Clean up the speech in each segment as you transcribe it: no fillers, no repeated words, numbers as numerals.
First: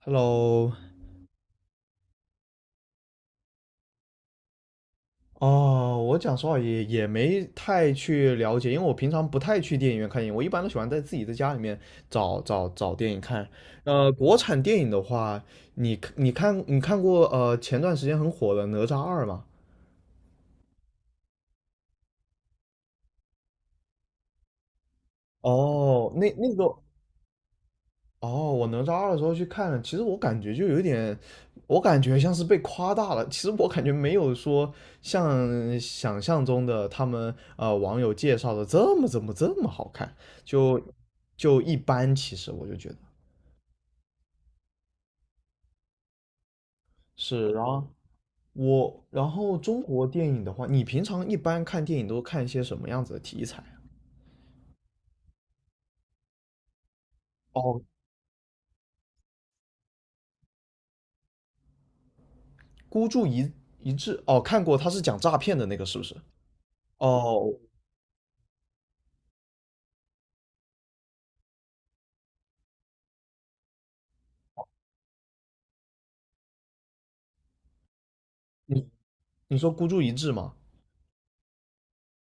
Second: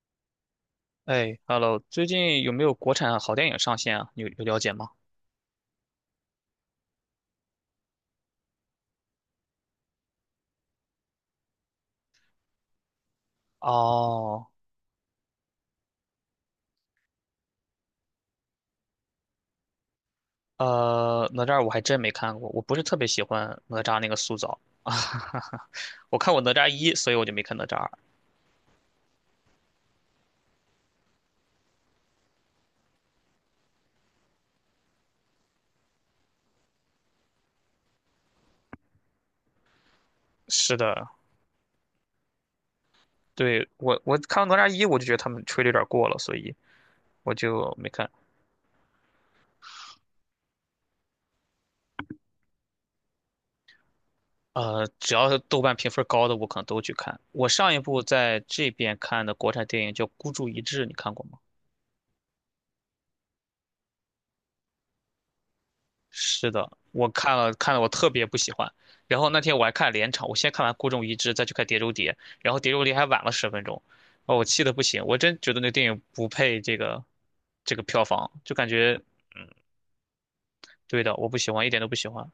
Hello，哎，Hello，最近有没有国产好电影上线啊？你有了解吗？哦，我讲实话也没太去了解，因为我平常不太去电影院看电影，我一般都喜欢在自己在家里面找电影看。国哦，产电影的话，你看过前段时间很火的《哪吒二》吗？哪吒我还真没看过，我不是特别喜欢哪吒那个塑造啊，哦，我那看过哪那吒个一，所以我就没看哪吒二。哦，我哪吒二的时候去看了，其实我感觉就有点，我感觉像是被夸大了。其实我感觉没有说像想象中的他们网友介绍的这么怎么这么好看，是就的，就一般。其实我就觉得对，我看了哪吒一，我就觉得他们吹的有点过了，所以我是，然就后没看。我然后中国电影的话，你平常一般看电影都看一些什么样子的题材啊？只要是豆瓣评分高的，我可能都去看。我上一哦，部在这边看的国产电影叫《孤注一掷》，你看过吗？孤注一掷，哦，看过，他是讲诈骗的那个是不是？是的，我看哦，了看了，我特别不喜欢。然后那天我还看连场，我先看完《孤注一掷》，再去看《碟中谍》，然后《碟中谍》还晚了十分钟，哦，我气得不行，我真觉得那个电影不配这个票房，就感你觉你说孤注一掷吗？对的，我不喜欢，一点都不喜欢。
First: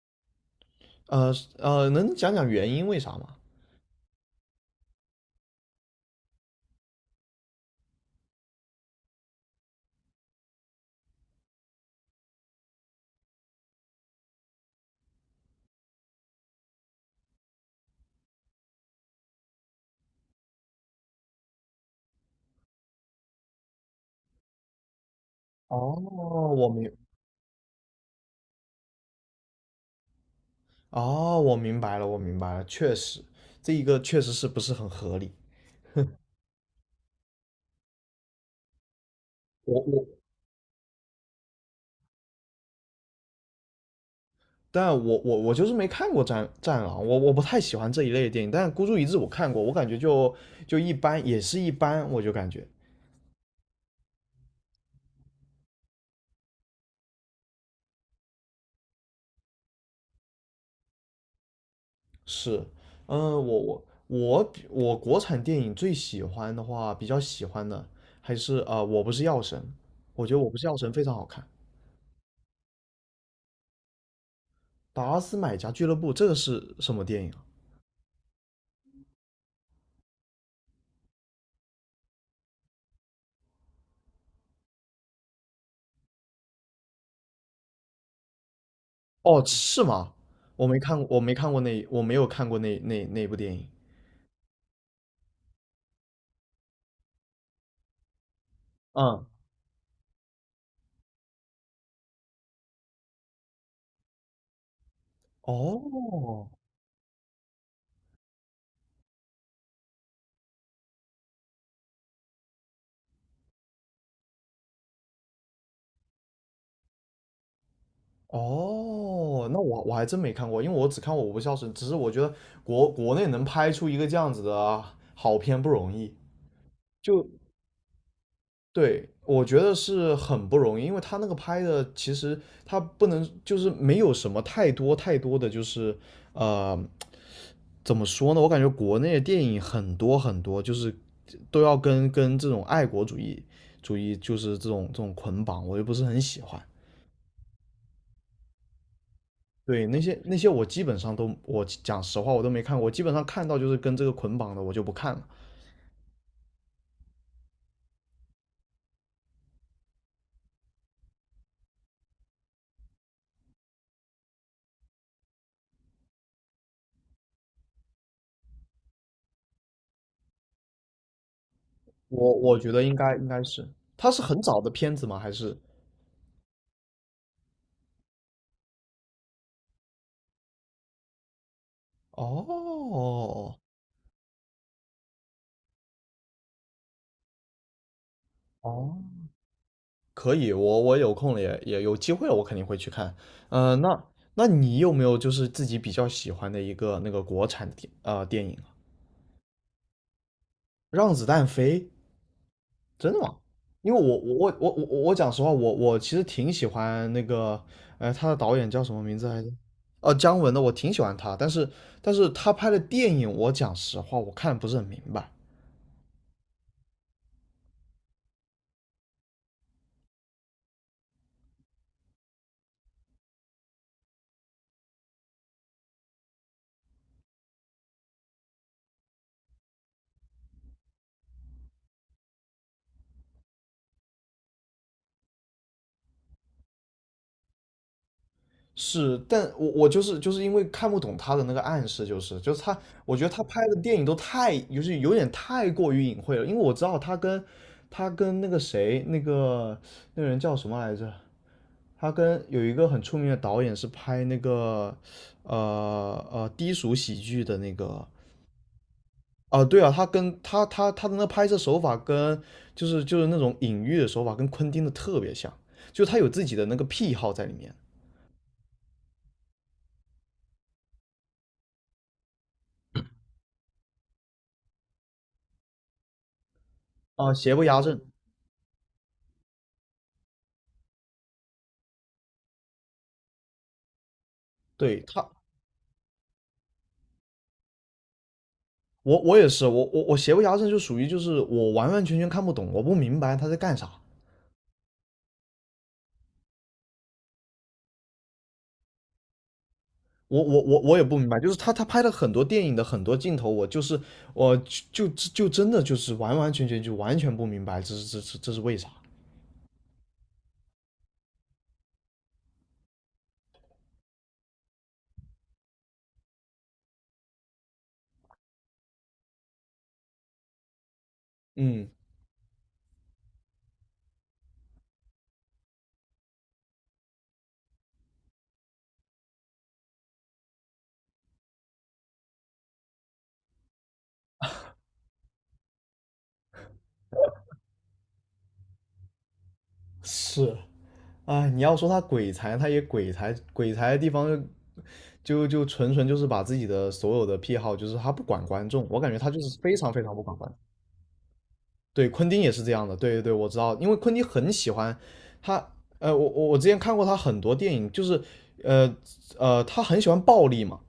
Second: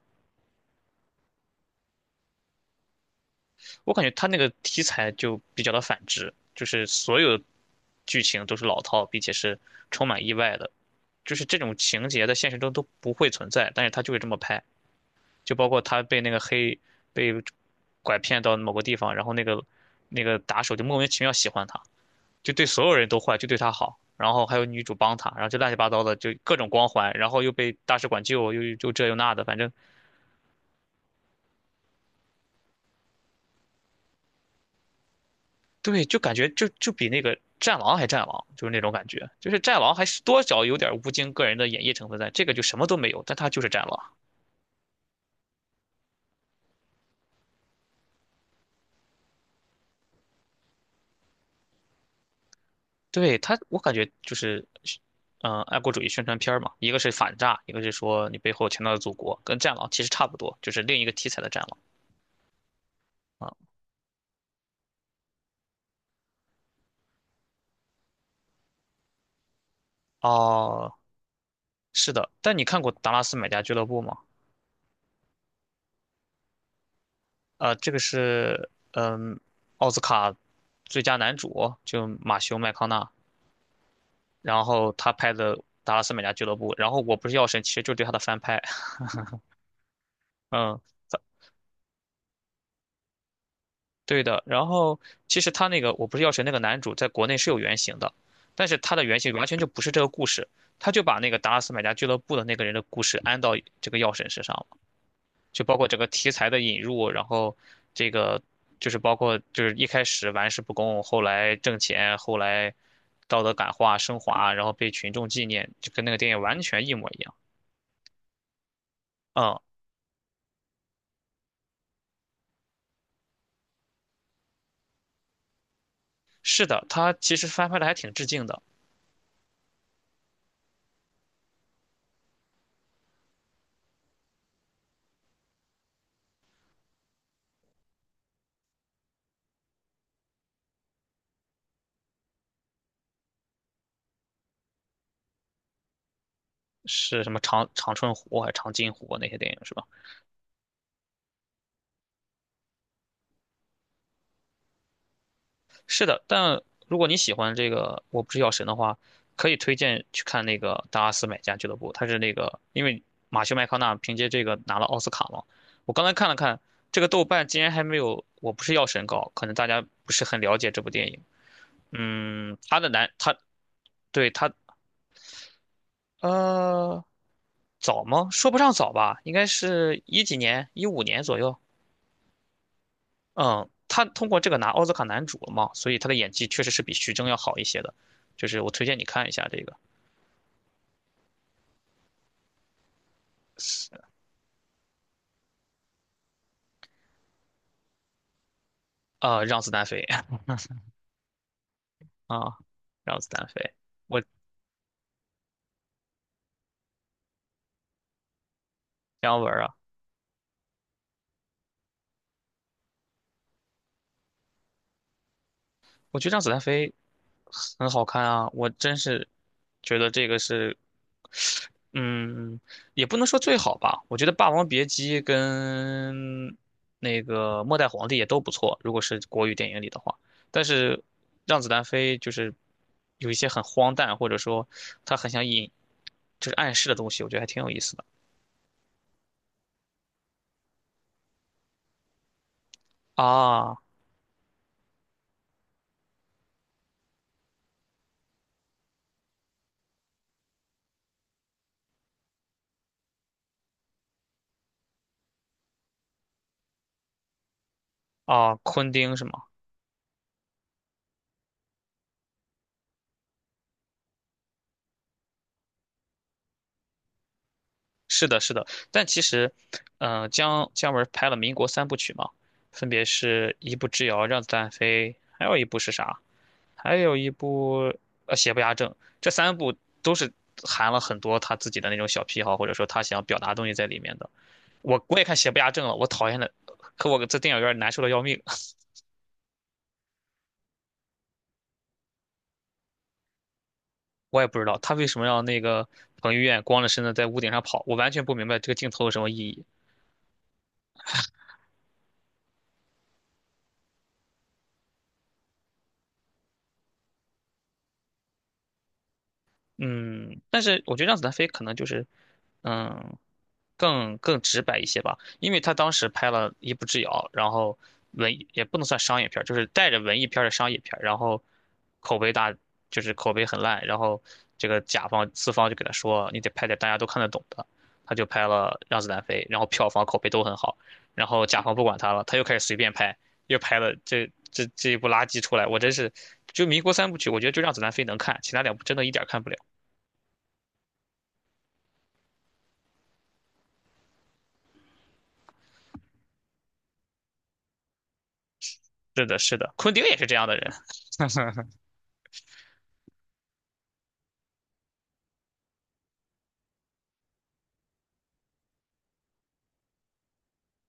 呃能讲讲原因为啥吗？我感觉他那个题材就比较的反直，就是所有剧情都是老套，并且是充满意外的，就是这种情节在现实中都不会存在，但是他就会这么拍。就包括他被那个黑被拐骗到某个地方，然后那个打手就莫名其妙喜欢他，就对所有人都坏，就对他好。然后还有女主帮他，然后就乱七八哦，糟的，就各我种光明，环，然后又被大使馆救，又这又那的，反正哦，我明白了，我明白了，确实，这一个确实是不是很合理。对，就感觉就比那个战狼还战狼，就是那种感觉，就是我战狼还我是多少有点吴京个人的演绎成分在，这个就什么都没有，但他就是战狼。但我就是没看过战《战狼》，我不太喜欢这一类的电影。但《孤注一掷》我看过，我感觉就一般，也是一般，我就感觉对他，我感觉就是，嗯、爱国主义宣传片儿嘛，一个是反诈，一个是说你背后强大的祖国，跟《战狼》其实差不多，就是另一个题材的《战狼》是，嗯，我啊。我我比我国产电影最喜欢的话，比较喜欢的还是我不是药神》，我觉得《我不是药神》哦，非常好看。是的，但你看过《达拉斯买家俱乐部》吗？达拉斯买家俱乐部这个是什么电影啊？这个是嗯，奥斯卡最佳男主就马修麦康纳，然后他拍的《达拉斯买家俱乐部》，然后我不是药神，其实就是对他的翻拍，哦，是吗？我没嗯。看，我没看过那，我没有看过那部电影。对的，然后其实他那个我不是药神那个男主在国内是有原型的，但是他的原嗯，型完全就不是这个故事，他就把那个达拉斯买家俱乐部的那个人的故事安到这个药神身上了，就包括整个题材哦，的引入，然后这个就是包括就是一开始玩世不恭，后来挣钱，后来道德感化升华，然后被群众纪念，就跟那个电影完全一模一样。哦，嗯，那我我还真没看过，因为我只看过《我不孝顺》，只是我觉得国内能拍出一个这样子的好片不容易。是的，他就其实翻拍的还挺致敬的，对，我觉得是很不容易，因为他那个拍的其实他不能就是没有什么太多的就是呃怎么说呢？我感觉国内的电影很多，就是都要跟这种爱国主义就是这种捆绑，我又不是很喜欢。是什么长春湖还是长津湖啊那些电影是吧？对，那些我基本上都，我讲实话我都没看过，我基本上看到就是跟这个捆绑的，我就不看了。是的，但如果你喜欢这个《我不是药神》的话，可以推荐去看那个《达拉斯买家俱乐部》，它是那个因为马修麦康纳凭借这个拿了奥斯卡嘛。我刚才看了看，这个豆瓣竟然还没有《我不是药神》高，可能大家不是很了解这部电影。我我嗯，觉他得的应男该应他该是，它是对很他早的片子吗？还是？呃早吗？说不上早吧，应该是一几年，一五年左右。哦嗯，他通过这个拿奥斯卡男主了嘛，所以他的演技确实是比徐峥要好一些的，就是我推哦，荐你看一下这个，可以，我我有空了也有机会了，我肯定会去看。呃，那那你有没有就是自己比较喜欢的一个那个国产的电影啊？让子弹飞 让子弹飞，啊，真让的子吗？弹飞，因为我我我我我我我讲实话，我其实挺喜欢那个，呃，他的导演叫什么名字姜来着？文儿啊，哦，姜文的，我挺喜欢他，但是他拍的电影，我讲实话，我看不是很明白。我觉得让子弹飞很好看啊，我真是觉得这个是，嗯，也不能说最好吧。我觉得《霸王别姬》跟那个《末代皇帝》也都不错，如果是国语电影里的话。但是让子弹飞就是有一些很荒诞，或者说他很想引，就是暗示的东西，我觉得还挺有意思的是，但我就是因为看不懂他的那个暗示，就是他，我觉得他拍啊的电影都太，就是有点太过于隐晦了，因为我知道他跟他跟那个谁，那个人叫什么来着？他跟有一个很出名的导演是拍那个，呃低俗喜剧的那个，啊，昆汀是吗？啊对啊，他跟他的那拍摄手法跟那种隐喻的手法跟昆汀的特别像，就他有自己的那个癖好在里面是的，是的，但其实，嗯、姜文拍了民国三部曲嘛，分别是一部《之遥》《让子弹飞》，还有一部是啥？还有一啊，邪不压部正，《邪不压正》。这三部都是含了很多他自己的那种小癖好，或者说他想表达东西在里面的。对我也他，看《邪不压正》了，我讨厌的，可我在电影院难受的要命。我也是，我邪不压正就属于就是我完完全全看不懂，我不明白他在干啥，我也不知道他为什么让那个彭于晏光着身子在屋顶上跑，我完全不明白这个镜头有什么意义。我也不明白，就是他他拍了很多电影的很多镜头，我就是我就就就真的就是完完全全就完全不明白这是为啥？嗯，但是我觉得让子弹飞可能就是，嗯，更直白一些吧，因为他当时拍了《一步之遥》，然后文艺也不能算商业片儿就是带着文艺片儿的商业片儿然后嗯，口碑大，就是口碑很烂，然后这个甲方资方就给他说，你得拍点大家都看得懂的，他就拍了《让子弹飞》，然后票房口碑都很好，然后甲方不管他了，他又开始随便拍，又拍了这一部垃圾出来，我真是，就民国三部曲，我觉得就《让子弹飞》能看，其他两部真的一点儿看不了。是，哎，你要说他鬼才，他也鬼才，鬼才的地方就纯纯就是把自己的所有的癖好，就是他不管观众，我感觉是他的，就是是的，非常昆汀非常也不是这管样观的众。人。对，昆汀也是这样的，对对对，我知道，因为昆汀很喜欢他，呃，我之前看过他很多电影，就是呃他很喜欢暴力嘛。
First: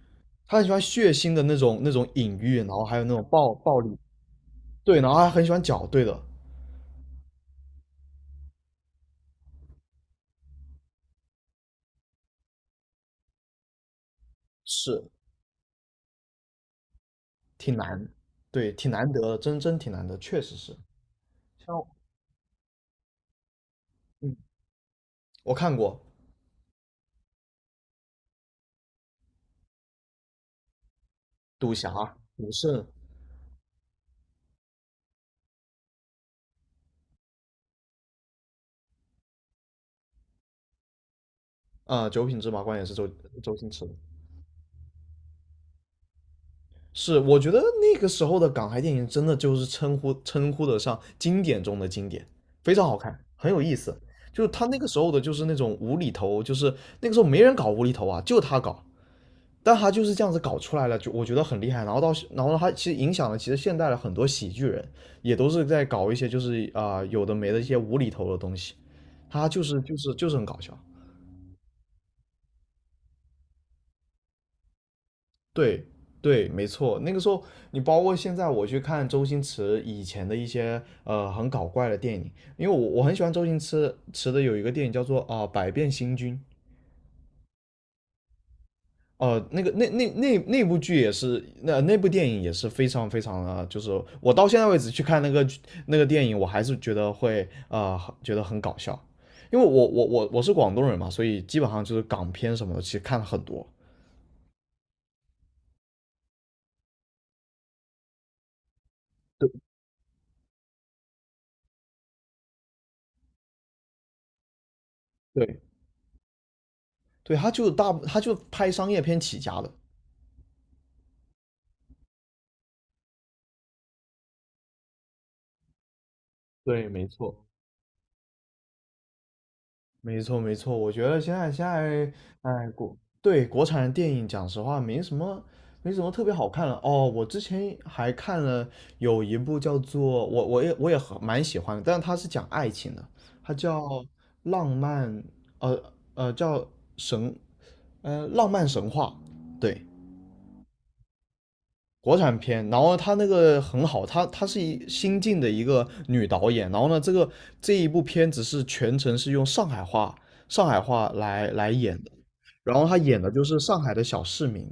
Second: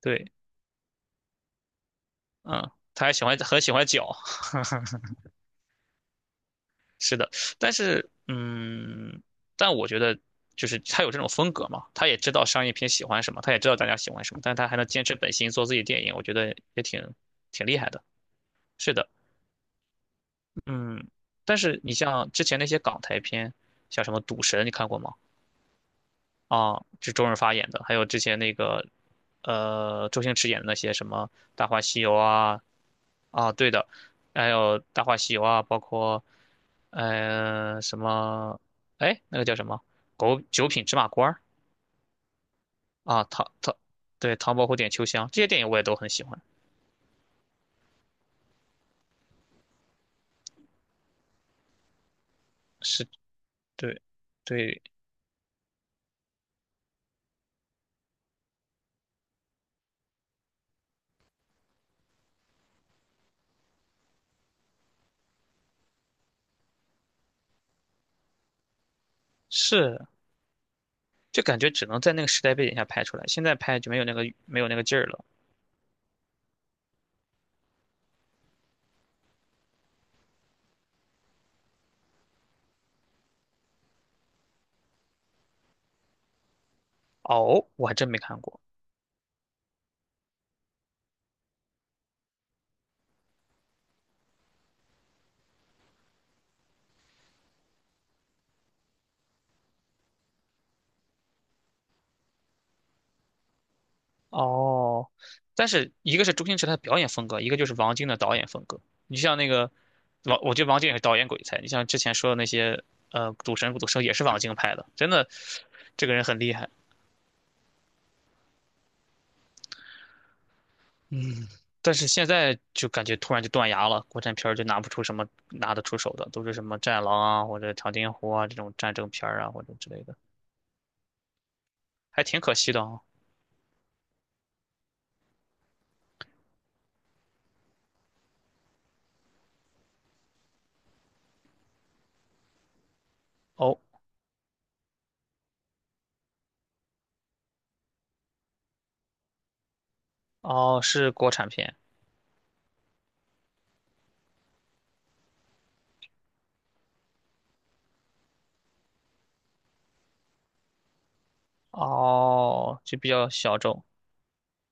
对，他很喜欢血腥的那种隐喻，然嗯，后还有他那还种喜欢暴很喜暴欢力，脚，对，然后还很喜欢搅，对的，是的，但是嗯，但我觉得就是他有这种风格嘛，他也知道商业片喜欢什么，他也知道大家喜欢什么，但是他还能坚是持本心做自己的电影，我觉得也挺挺厉害的。难，对，挺是的，难得的，真挺难得，确实是。嗯，但像是你像之前那些港台片，像什么嗯，《赌神》，你看过吗？我看过啊，就周润发演的，还有之前那个，周星驰演的那些什么《大《赌话侠》西游》《赌啊，圣》啊，对的，还有《大话西游》啊，包括呃什么，哎，那个叫什么《狗九品芝麻官》儿啊，九品芝麻官》也是周啊，周星驰的。对唐伯虎点秋香这些电影我也都很喜欢，是，我觉得那个时候的港台电影真的就是称呼得上经典中的经典，非常好是，看，很有意思。对，就是他那对，个时候的，就是那种无厘头，就是那个时候没人搞无厘头啊，就他搞，但他就是这样子搞出来了，就我觉得很厉害。然后到，然后他其实影响了，其实现代的很多喜剧人也都是在搞一些就是有的没的一些无厘头的东西，他是，就是很搞笑。就感觉只能在那个时代背景下拍出来，现在拍就没有那个劲儿了。对对，没错。那个时候你包括现在我去看周星驰以前的一些很搞怪的电影，因为我很喜欢周星驰的有一个电影叫做百变星君》，哦，我还真没看过。哦，那个那那部剧也是，那部电影也是非常非常的，就是我到现在为止去看那个电影，我还是觉得会觉得很搞笑，因为我是广东人嘛，所以基本上就是港片什么的，其实看了很多。哦，但是一个是周星驰他的表演风格，一个就是王晶的导演风格。你像那对个王，我觉得王晶也是导演鬼才。你像之前说的那些，赌神、赌圣也是王晶拍的，真的，对，这个人很厉害。对，他就大，他就拍商业片起家的。但是现在就感觉突然就断崖了，国产片儿就拿不出什么拿得出手的，都是什么对，《战没狼》错。啊，或者《长津湖》啊这种战争片儿啊，或者之类的，没错，没错，我觉得现在，还挺可哎，惜的国啊。对国产的电影，讲实话，没什么，没什么特别好看了。哦，我之前还看了有一部叫做我也很蛮喜欢的，但是它是讲爱情的，它哦叫《浪漫》，叫神，呃，《浪漫神话》。对，哦，是国产片国产片，然后她那个很好，她她是一新晋的一个女导演，然后呢，这个这一部片子是全程是用上海话来演的，然哦，后就她比演较的就是小上众海的小市民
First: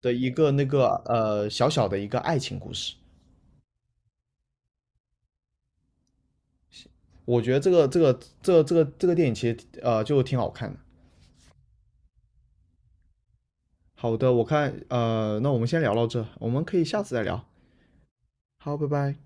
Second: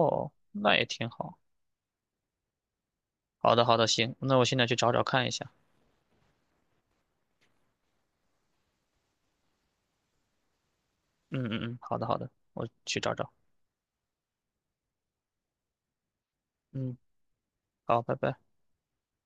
的一个那那也个挺好。小小的一个爱情故事，好的，好的，行，那我现在去找找看一下。我觉得这个电影其实就挺好看的。嗯，好的，好的，我去找找。好的，我看那我们先聊到这，我们可以嗯，下次再聊。好，拜拜。好，拜拜。